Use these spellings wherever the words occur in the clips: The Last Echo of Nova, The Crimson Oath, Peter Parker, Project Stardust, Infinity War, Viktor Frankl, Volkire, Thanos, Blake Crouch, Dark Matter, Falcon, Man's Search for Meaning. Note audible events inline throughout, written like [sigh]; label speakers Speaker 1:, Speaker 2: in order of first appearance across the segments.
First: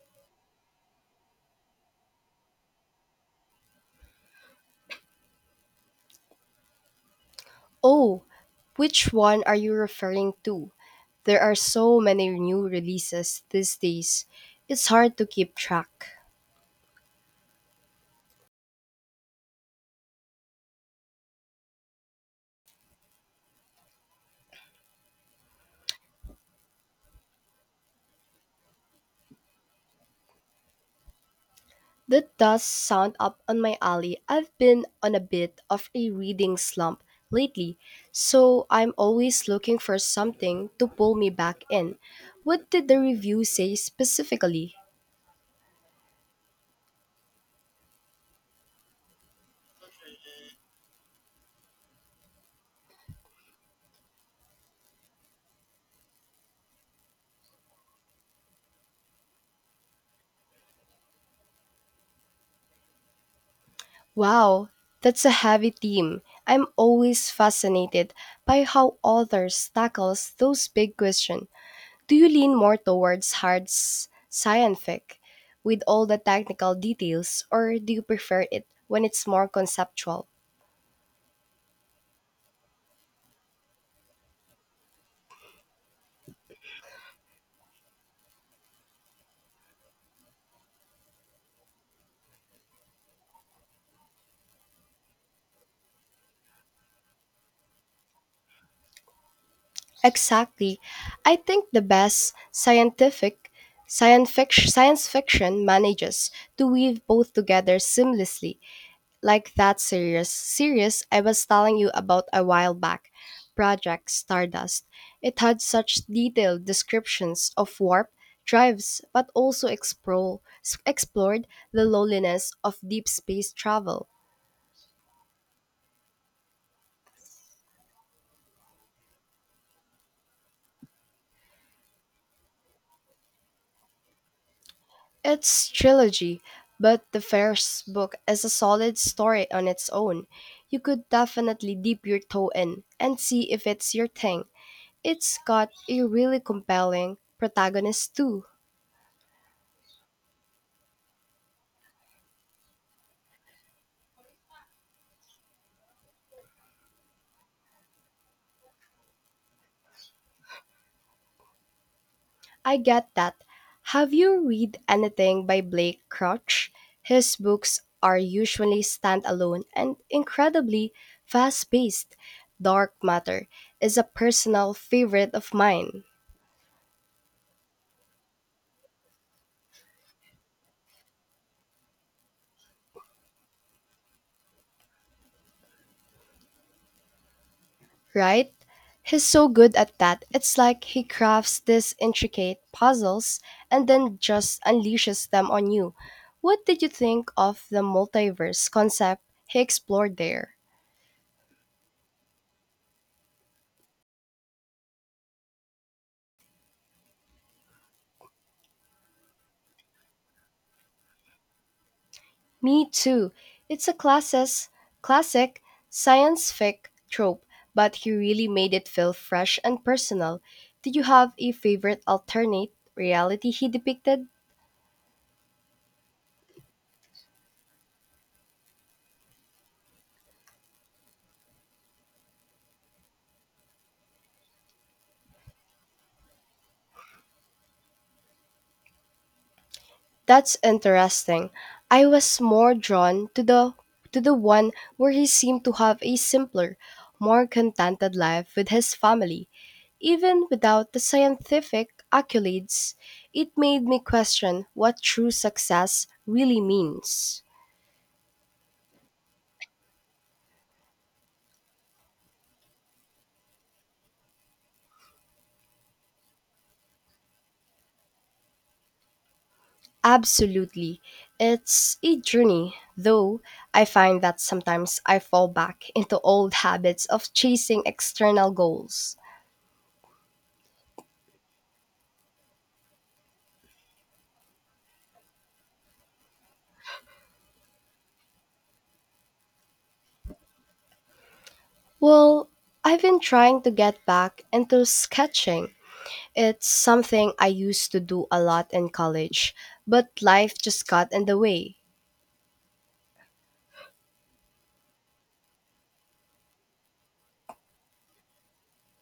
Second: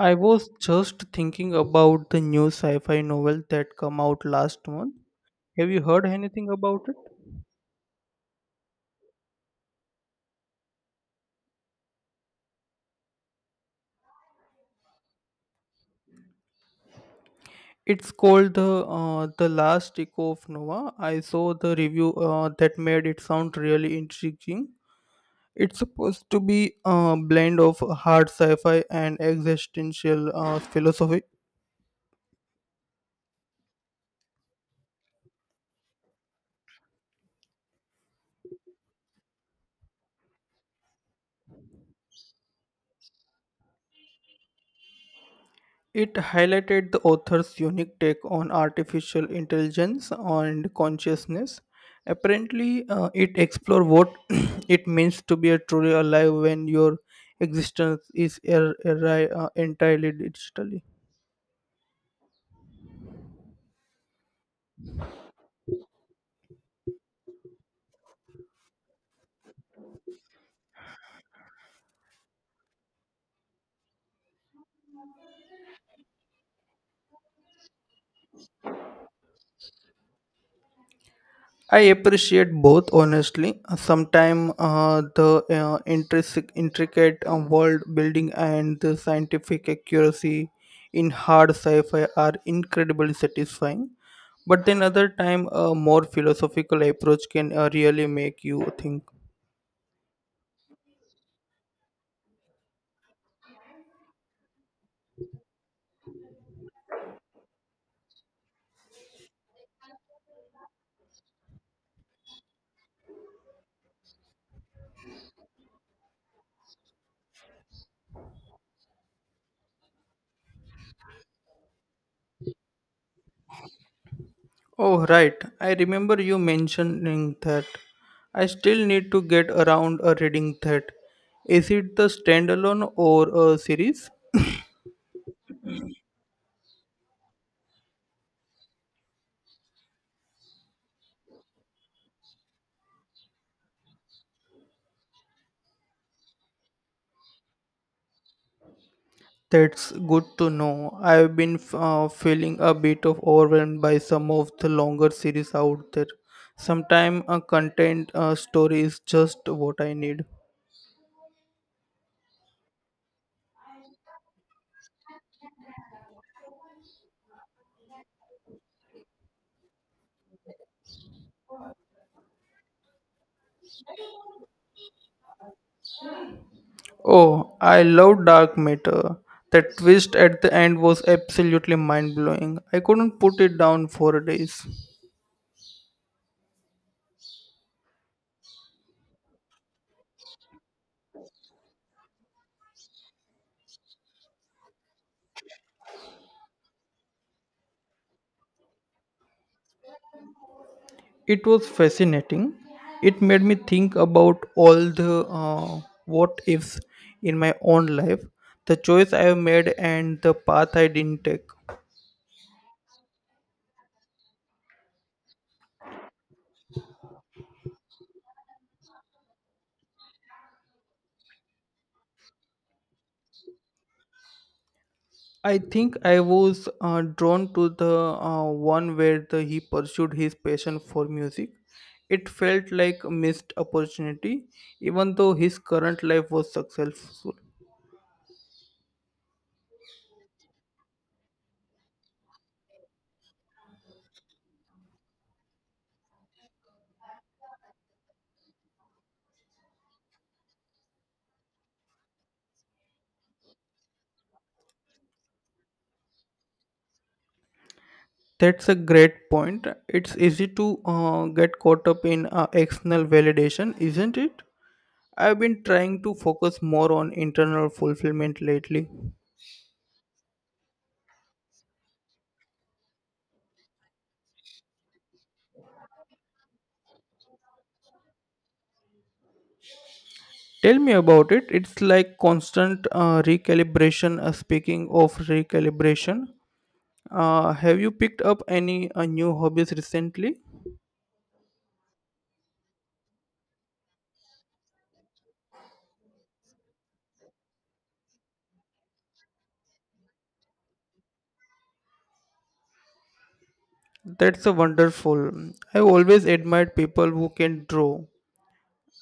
Speaker 1: I was just thinking about the new sci-fi novel that came out last month. Have you heard anything about it?
Speaker 2: Oh, which one are you referring to? There are so many new releases these days. It's hard to keep track.
Speaker 1: It's called the Last Echo of Nova. I saw the review that made it sound really intriguing. It's supposed to be a blend of hard sci-fi and existential philosophy.
Speaker 2: That does sound up on my alley. I've been on a bit of a reading slump lately, so I'm always looking for something to pull me back in. What did the review say specifically?
Speaker 1: It highlighted the author's unique take on artificial intelligence and consciousness. Apparently, it explored what [clears throat] it means to be a truly alive when your existence is entirely digital.
Speaker 2: Wow, that's a heavy theme. I'm always fascinated by how authors tackles those big questions. Do you lean more towards scientific with all the technical details, or do you prefer it when it's more conceptual?
Speaker 1: I appreciate both, honestly. Sometimes the intricate world building and the scientific accuracy in hard sci-fi are incredibly satisfying. But then other time, a more philosophical approach can really make you think.
Speaker 2: Exactly. I think the best scientific science fiction manages to weave both together seamlessly. Like that serious series I was telling you about a while back, Project Stardust. It had such detailed descriptions of warp drives, but also explored the loneliness of deep space travel.
Speaker 1: Oh, right. I remember you mentioning that. I still need to get around reading that. Is it the standalone or a series?
Speaker 2: It's trilogy, but the first book is a solid story on its own. You could definitely dip your toe in and see if it's your thing. It's got a really compelling protagonist too.
Speaker 1: That's good to know. I've been feeling a bit of overwhelmed by some of the longer series out there. Sometimes a content story is just what I need.
Speaker 2: I get that. Have you read anything by Blake Crouch? His books are usually standalone and incredibly fast paced. Dark Matter is a personal favorite of mine,
Speaker 1: Oh, I love Dark Matter. That twist at the end was absolutely mind blowing. I couldn't put it down for days.
Speaker 2: right? He's so good at that. It's like he crafts these intricate puzzles and then just unleashes them on you. What did you think of the multiverse concept he explored there?
Speaker 1: It was fascinating. It made me think about all the what ifs in my own life, the choice I have made, and the path I didn't take.
Speaker 2: Me too. It's a classic science fic trope, but he really made it feel fresh and personal. Do you have a favorite alternate reality he depicted?
Speaker 1: I think I was drawn to the one where he pursued his passion for music. It felt like a missed opportunity, even though his current life was successful.
Speaker 2: That's interesting. I was more drawn to the one where he seemed to have a simpler, more contented life with his family. Even without the scientific accolades, it made me question what true success really means.
Speaker 1: That's a great point. It's easy to get caught up in external validation, isn't it? I've been trying to focus more on internal fulfillment lately.
Speaker 2: Absolutely. It's a journey, though I find that sometimes I fall back into old habits of chasing external goals.
Speaker 1: Tell me about it. It's like constant recalibration. Speaking of recalibration, have you picked up any new hobbies recently?
Speaker 2: Well, I've been trying to get back into sketching. It's something I used to do a lot in college, but life just got in the way.
Speaker 1: That's a wonderful. I've always admired people who can draw.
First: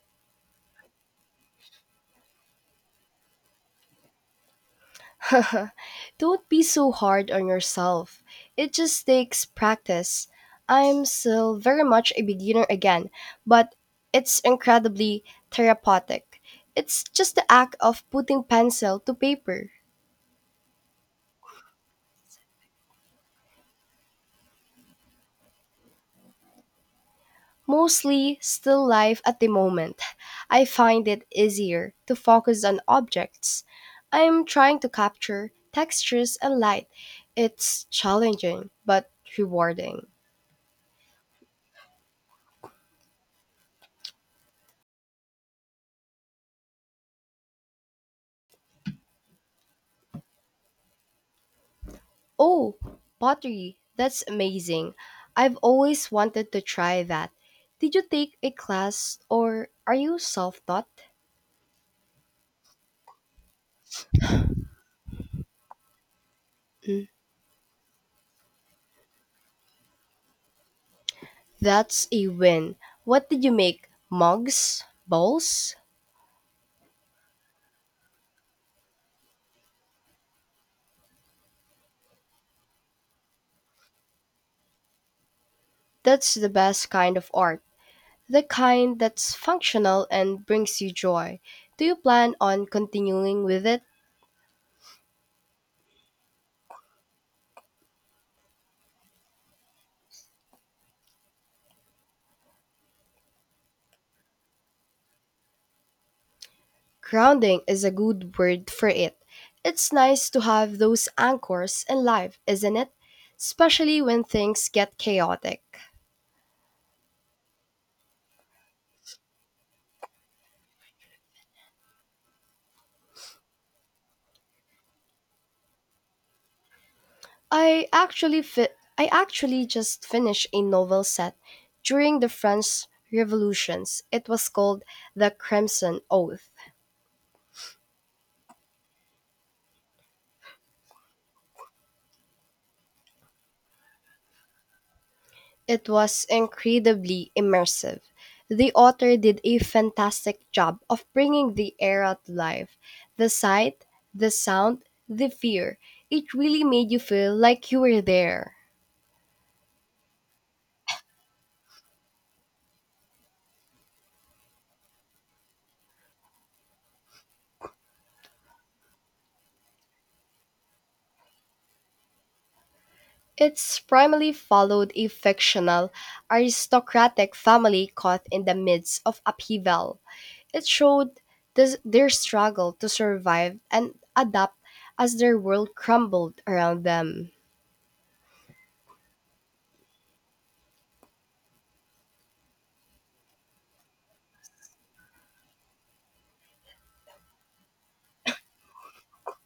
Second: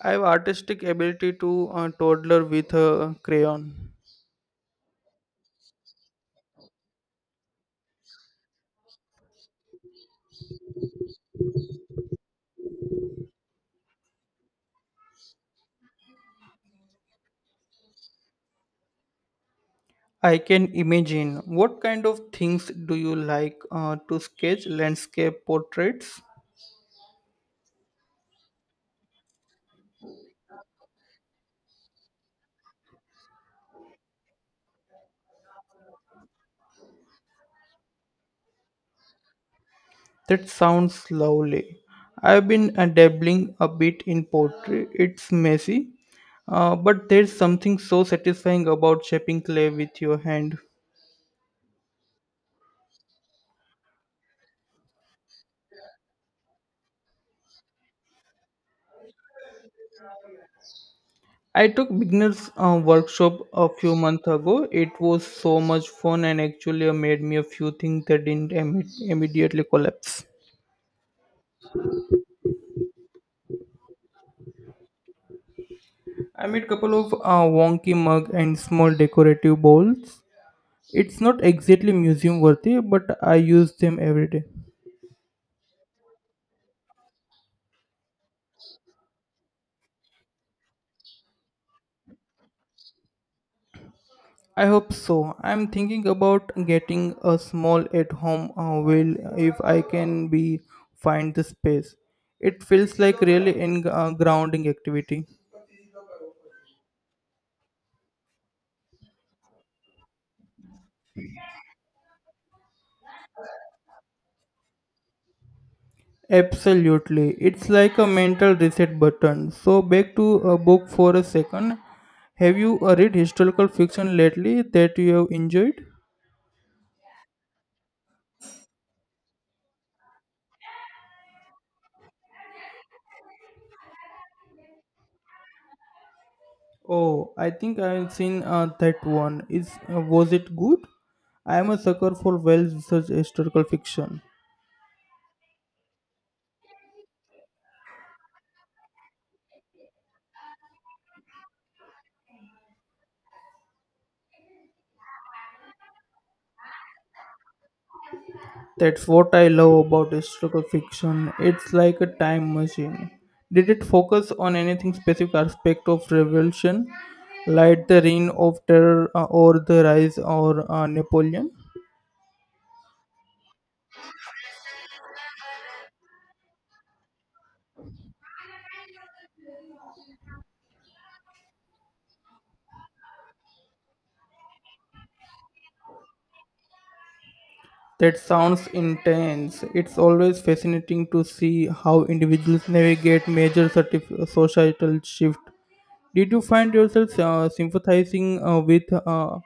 Speaker 1: I have artistic ability to toddler with a crayon.
Speaker 2: [laughs] Don't be so hard on yourself. It just takes practice. I'm still very much a beginner again, but it's incredibly therapeutic. It's just the act of putting pencil to paper.
Speaker 1: I can imagine. What kind of things do you like to sketch? Landscape portraits?
Speaker 2: Mostly still life at the moment. I find it easier to focus on objects. I'm trying to capture textures and light. It's challenging but rewarding.
Speaker 1: That sounds lovely. I've been dabbling a bit in pottery. It's messy, but there's something so satisfying about shaping clay with your hand.
Speaker 2: Oh, pottery. That's amazing. I've always wanted to try that. Did you take a class or are you self taught?
Speaker 1: I took beginners workshop a few months ago. It was so much fun and actually made me a few things that didn't immediately collapse.
Speaker 2: That's a win. What did you make? Mugs? Bowls?
Speaker 1: I made couple of wonky mug and small decorative bowls. It's not exactly museum worthy, but I use them every day.
Speaker 2: That's the best kind of art. The kind that's functional and brings you joy. Do you plan on continuing with it?
Speaker 1: I hope so. I'm thinking about getting a small at-home wheel if I can be find the space. It feels like really in grounding activity.
Speaker 2: Grounding is a good word for it. It's nice to have those anchors in life, isn't it? Especially when things get chaotic.
Speaker 1: Absolutely. It's like a mental reset button. So, back to a book for a second. Have you read historical fiction lately that you have enjoyed?
Speaker 2: I actually just finished a novel set during the French revolutions. It was called The Crimson Oath.
Speaker 1: Oh, I think I've seen that one. Is was it good? I am a sucker for well-researched historical fiction.
Speaker 2: It was incredibly immersive. The author did a fantastic job of bringing the era to life. The sight, the sound, the fear. It really made you feel like you were there.
Speaker 1: That's what I love about historical fiction. It's like a time machine. Did it focus on anything specific aspect of revolution, like the reign of terror or the rise or Napoleon?
Speaker 2: It's primarily followed a fictional aristocratic family caught in the midst of upheaval. It showed their struggle to survive and adapt as their world crumbled around them.
Speaker 1: That sounds intense. It's always fascinating to see how individuals navigate major societal shift. Did you find yourself sympathizing with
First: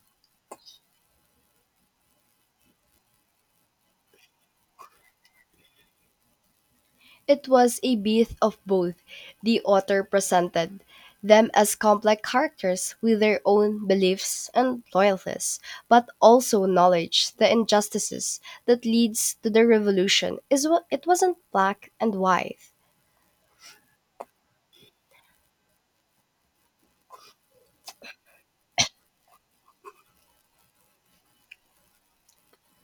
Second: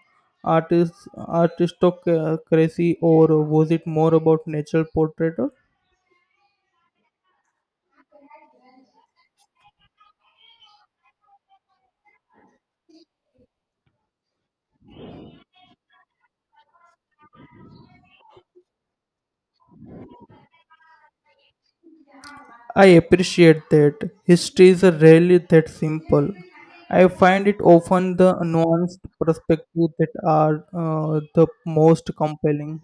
Speaker 1: artistocracy, or was it more about natural portraiture?
Speaker 2: It was a bit of both. The author presented them as complex characters with their own beliefs and loyalties, but also knowledge the injustices that leads to the revolution. Is what it wasn't black and white.
Speaker 1: I appreciate that. History is rarely that simple. I find it often the nuanced perspective that are the most compelling.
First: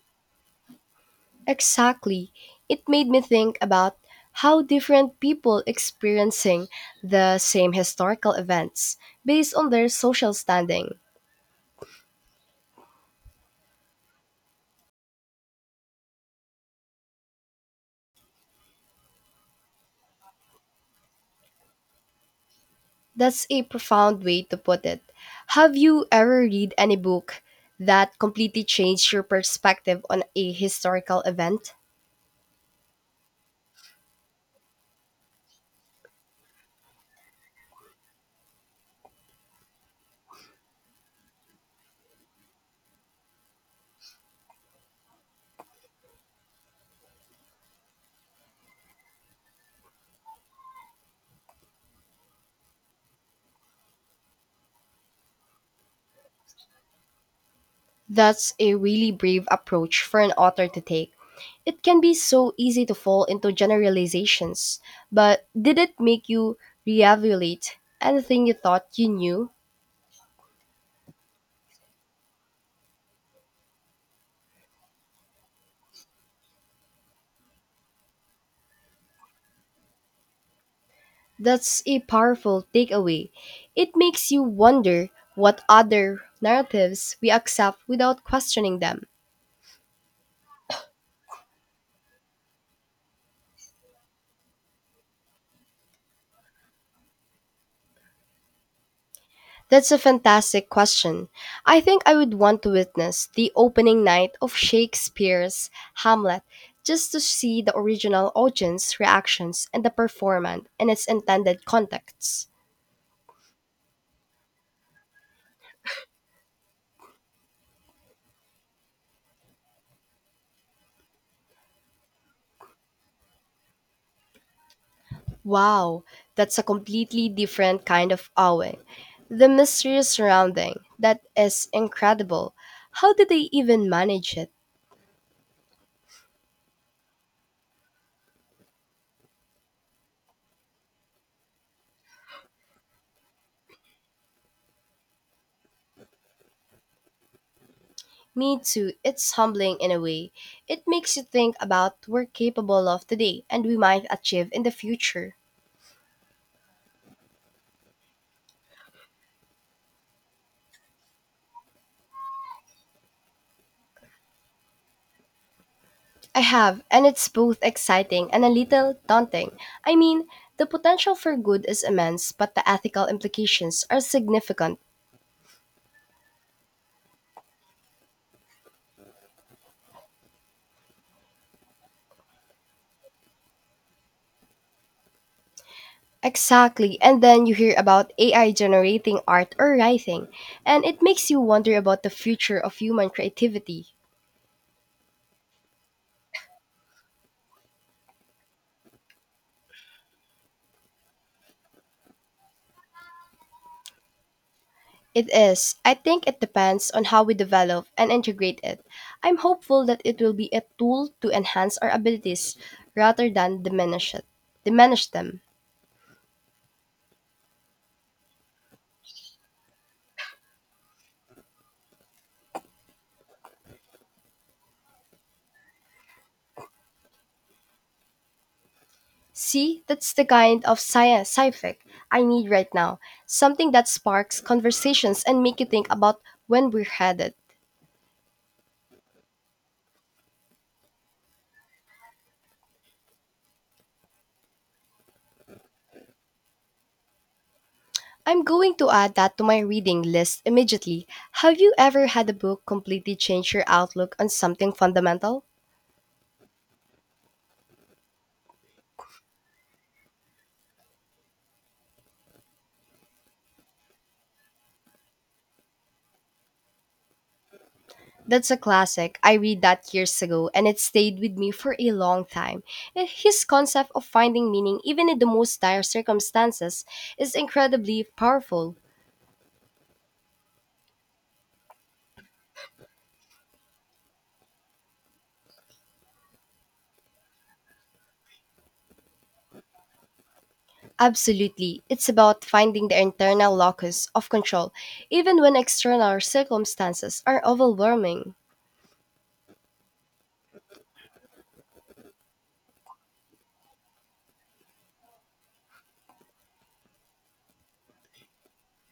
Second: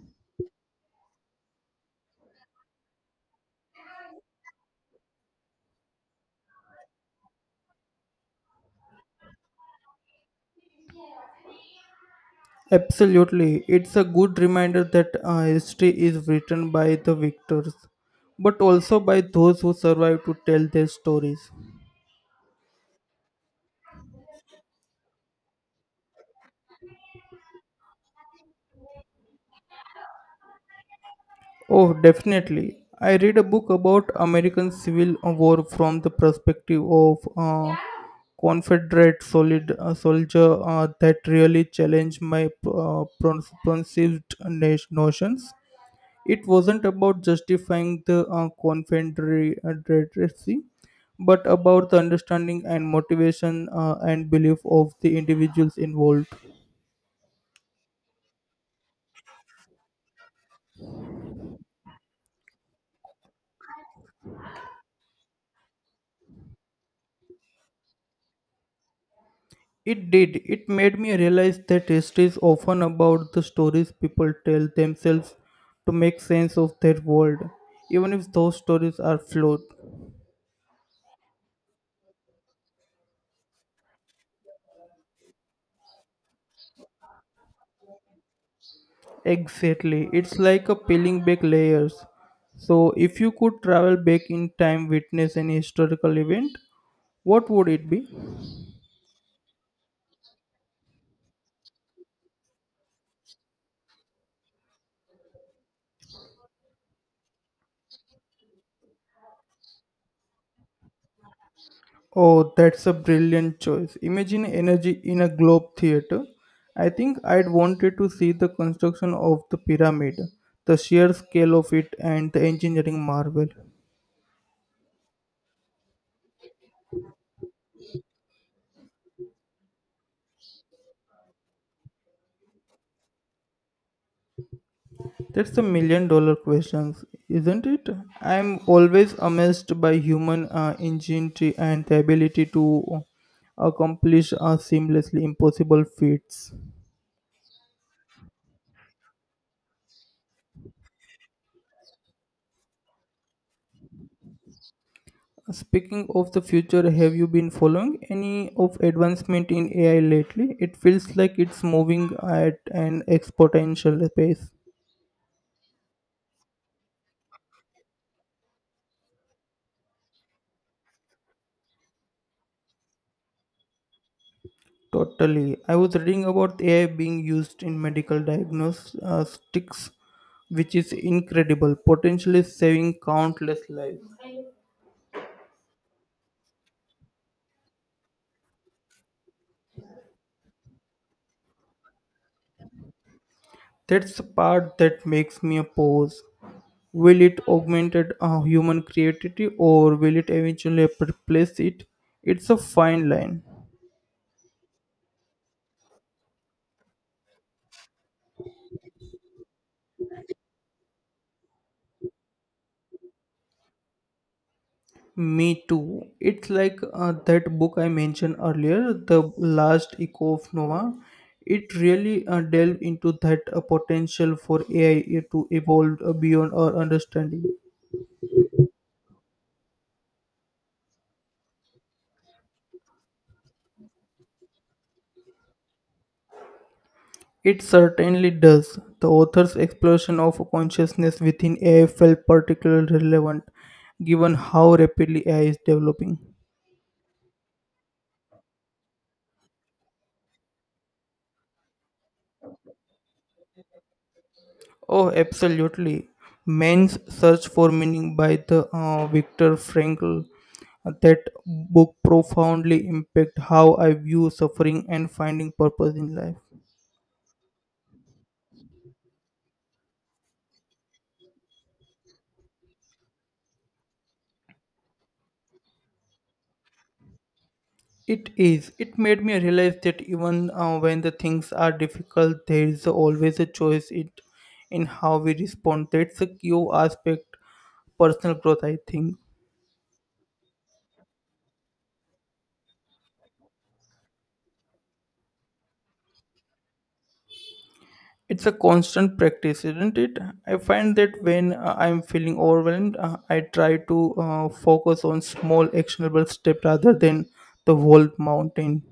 Speaker 2: Exactly. It made me think about how different people experiencing the same historical events based on their social standing.
Speaker 1: Absolutely. It's a good reminder that history is written by the victors, but also by those who survive to tell their stories.
Speaker 2: That's a profound way to put it. Have you ever read any book that completely changed your perspective on a historical event?
Speaker 1: Oh, definitely. I read a book about American Civil War from the perspective of a soldier that really challenged my preconceived notions. It wasn't about justifying the Confederacy, but about the understanding and motivation and belief of the individuals involved.
Speaker 2: That's a really brave approach for an author to take. It can be so easy to fall into generalizations, but did it make you reevaluate anything you thought you knew?
Speaker 1: It did. It made me realize that history is often about the stories people tell themselves to make sense of their world, even if those stories are flawed.
Speaker 2: That's a powerful takeaway. It makes you wonder what other narratives we accept without questioning them.
Speaker 1: Exactly. It's like a peeling back layers. So, if you could travel back in time, witness an historical event, what would it be?
Speaker 2: That's a fantastic question. I think I would want to witness the opening night of Shakespeare's Hamlet just to see the original audience reactions and the performance in its intended context.
Speaker 1: Oh, that's a brilliant choice. Imagine energy in a globe theater. I think I'd wanted to see the construction of the pyramid, the sheer scale of it, and the engineering marvel.
Speaker 2: Wow, that's a completely different kind of awing. The mystery surrounding that is incredible. How did they even manage it?
Speaker 1: That's a million dollar question, isn't it? I'm always amazed by human ingenuity and the ability to accomplish seamlessly impossible feats.
Speaker 2: Me too, it's humbling in a way. It makes you think about what we're capable of today and we might achieve in the future.
Speaker 1: Speaking of the future, have you been following any of advancement in AI lately? It feels like it's moving at an exponential pace.
Speaker 2: I have, and it's both exciting and a little daunting. I mean, the potential for good is immense, but the ethical implications are significant.
Speaker 1: Totally. I was reading about AI being used in medical diagnostics, which is incredible, potentially saving countless lives.
Speaker 2: Exactly, and then you hear about AI generating art or writing, and it makes you wonder about the future of human creativity.
Speaker 1: That's the part that makes me pause. Will it augment human creativity or will it eventually replace it? It's a fine line.
Speaker 2: It is. I think it depends on how we develop and integrate it. I'm hopeful that it will be a tool to enhance our abilities rather than diminish them.
Speaker 1: Me too. It's like that book I mentioned earlier, The Last Echo of Nova. It really delved into that potential for AI to evolve beyond our understanding.
Speaker 2: See, that's the kind of science fi I need right now. Something that sparks conversations and make you think about when we're headed.
Speaker 1: It certainly does. The author's exploration of consciousness within AI felt particularly relevant given how rapidly AI is developing.
Speaker 2: I'm going to add that to my reading list immediately. Have you ever had a book completely change your outlook on something
Speaker 1: Oh,
Speaker 2: fundamental?
Speaker 1: absolutely. Man's Search for Meaning by the Viktor Frankl. That book profoundly impacted how I view suffering and finding purpose in life.
Speaker 2: That's a classic. I read that years ago and it stayed with me for a long time. His concept of finding meaning even in the most dire circumstances is incredibly
Speaker 1: It is.
Speaker 2: powerful.
Speaker 1: It made me realize that even when the things are difficult, there is always a choice it in how we respond. That's a key aspect personal growth. I think
Speaker 2: Absolutely. It's about finding the internal locus of control, even when external circumstances are overwhelming.
Speaker 1: it's a constant practice, isn't it? I find that when I'm feeling overwhelmed, I try to focus on small actionable steps rather than the whole mountain.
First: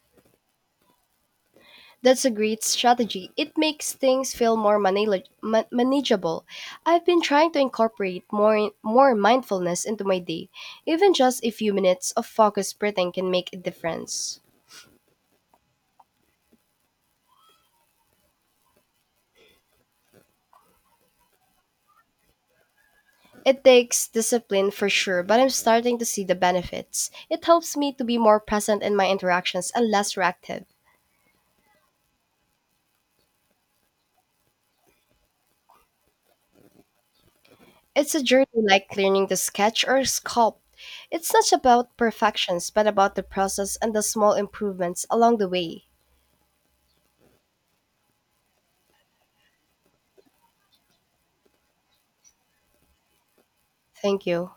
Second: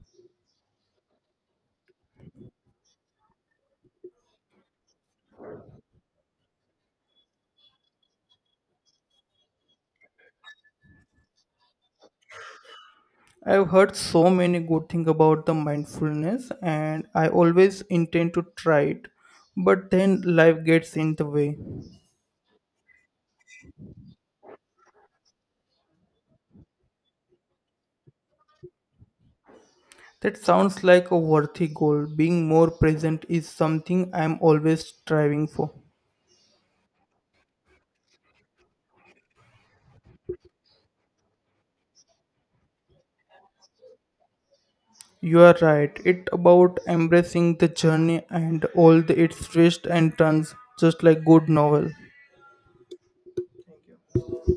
Speaker 2: That's a great strategy. It makes things feel more manageable. I've been trying to incorporate more mindfulness into my day. Even just a few minutes of focused breathing can make a
Speaker 1: I've heard so
Speaker 2: difference.
Speaker 1: many good things about the mindfulness, and I always intend to try it, but then life gets in the way.
Speaker 2: It takes discipline for sure, but I'm starting to see the benefits. It helps me to be more present in my interactions and less
Speaker 1: That
Speaker 2: reactive.
Speaker 1: sounds like a worthy goal. Being more present is something I'm always striving for.
Speaker 2: It's a journey like learning to sketch or sculpt. It's not about perfections, but about the process and the small improvements along
Speaker 1: You
Speaker 2: the
Speaker 1: are
Speaker 2: way.
Speaker 1: right. It about embracing the journey and all the its twists and turns, just like good novel.
Speaker 2: Thank you.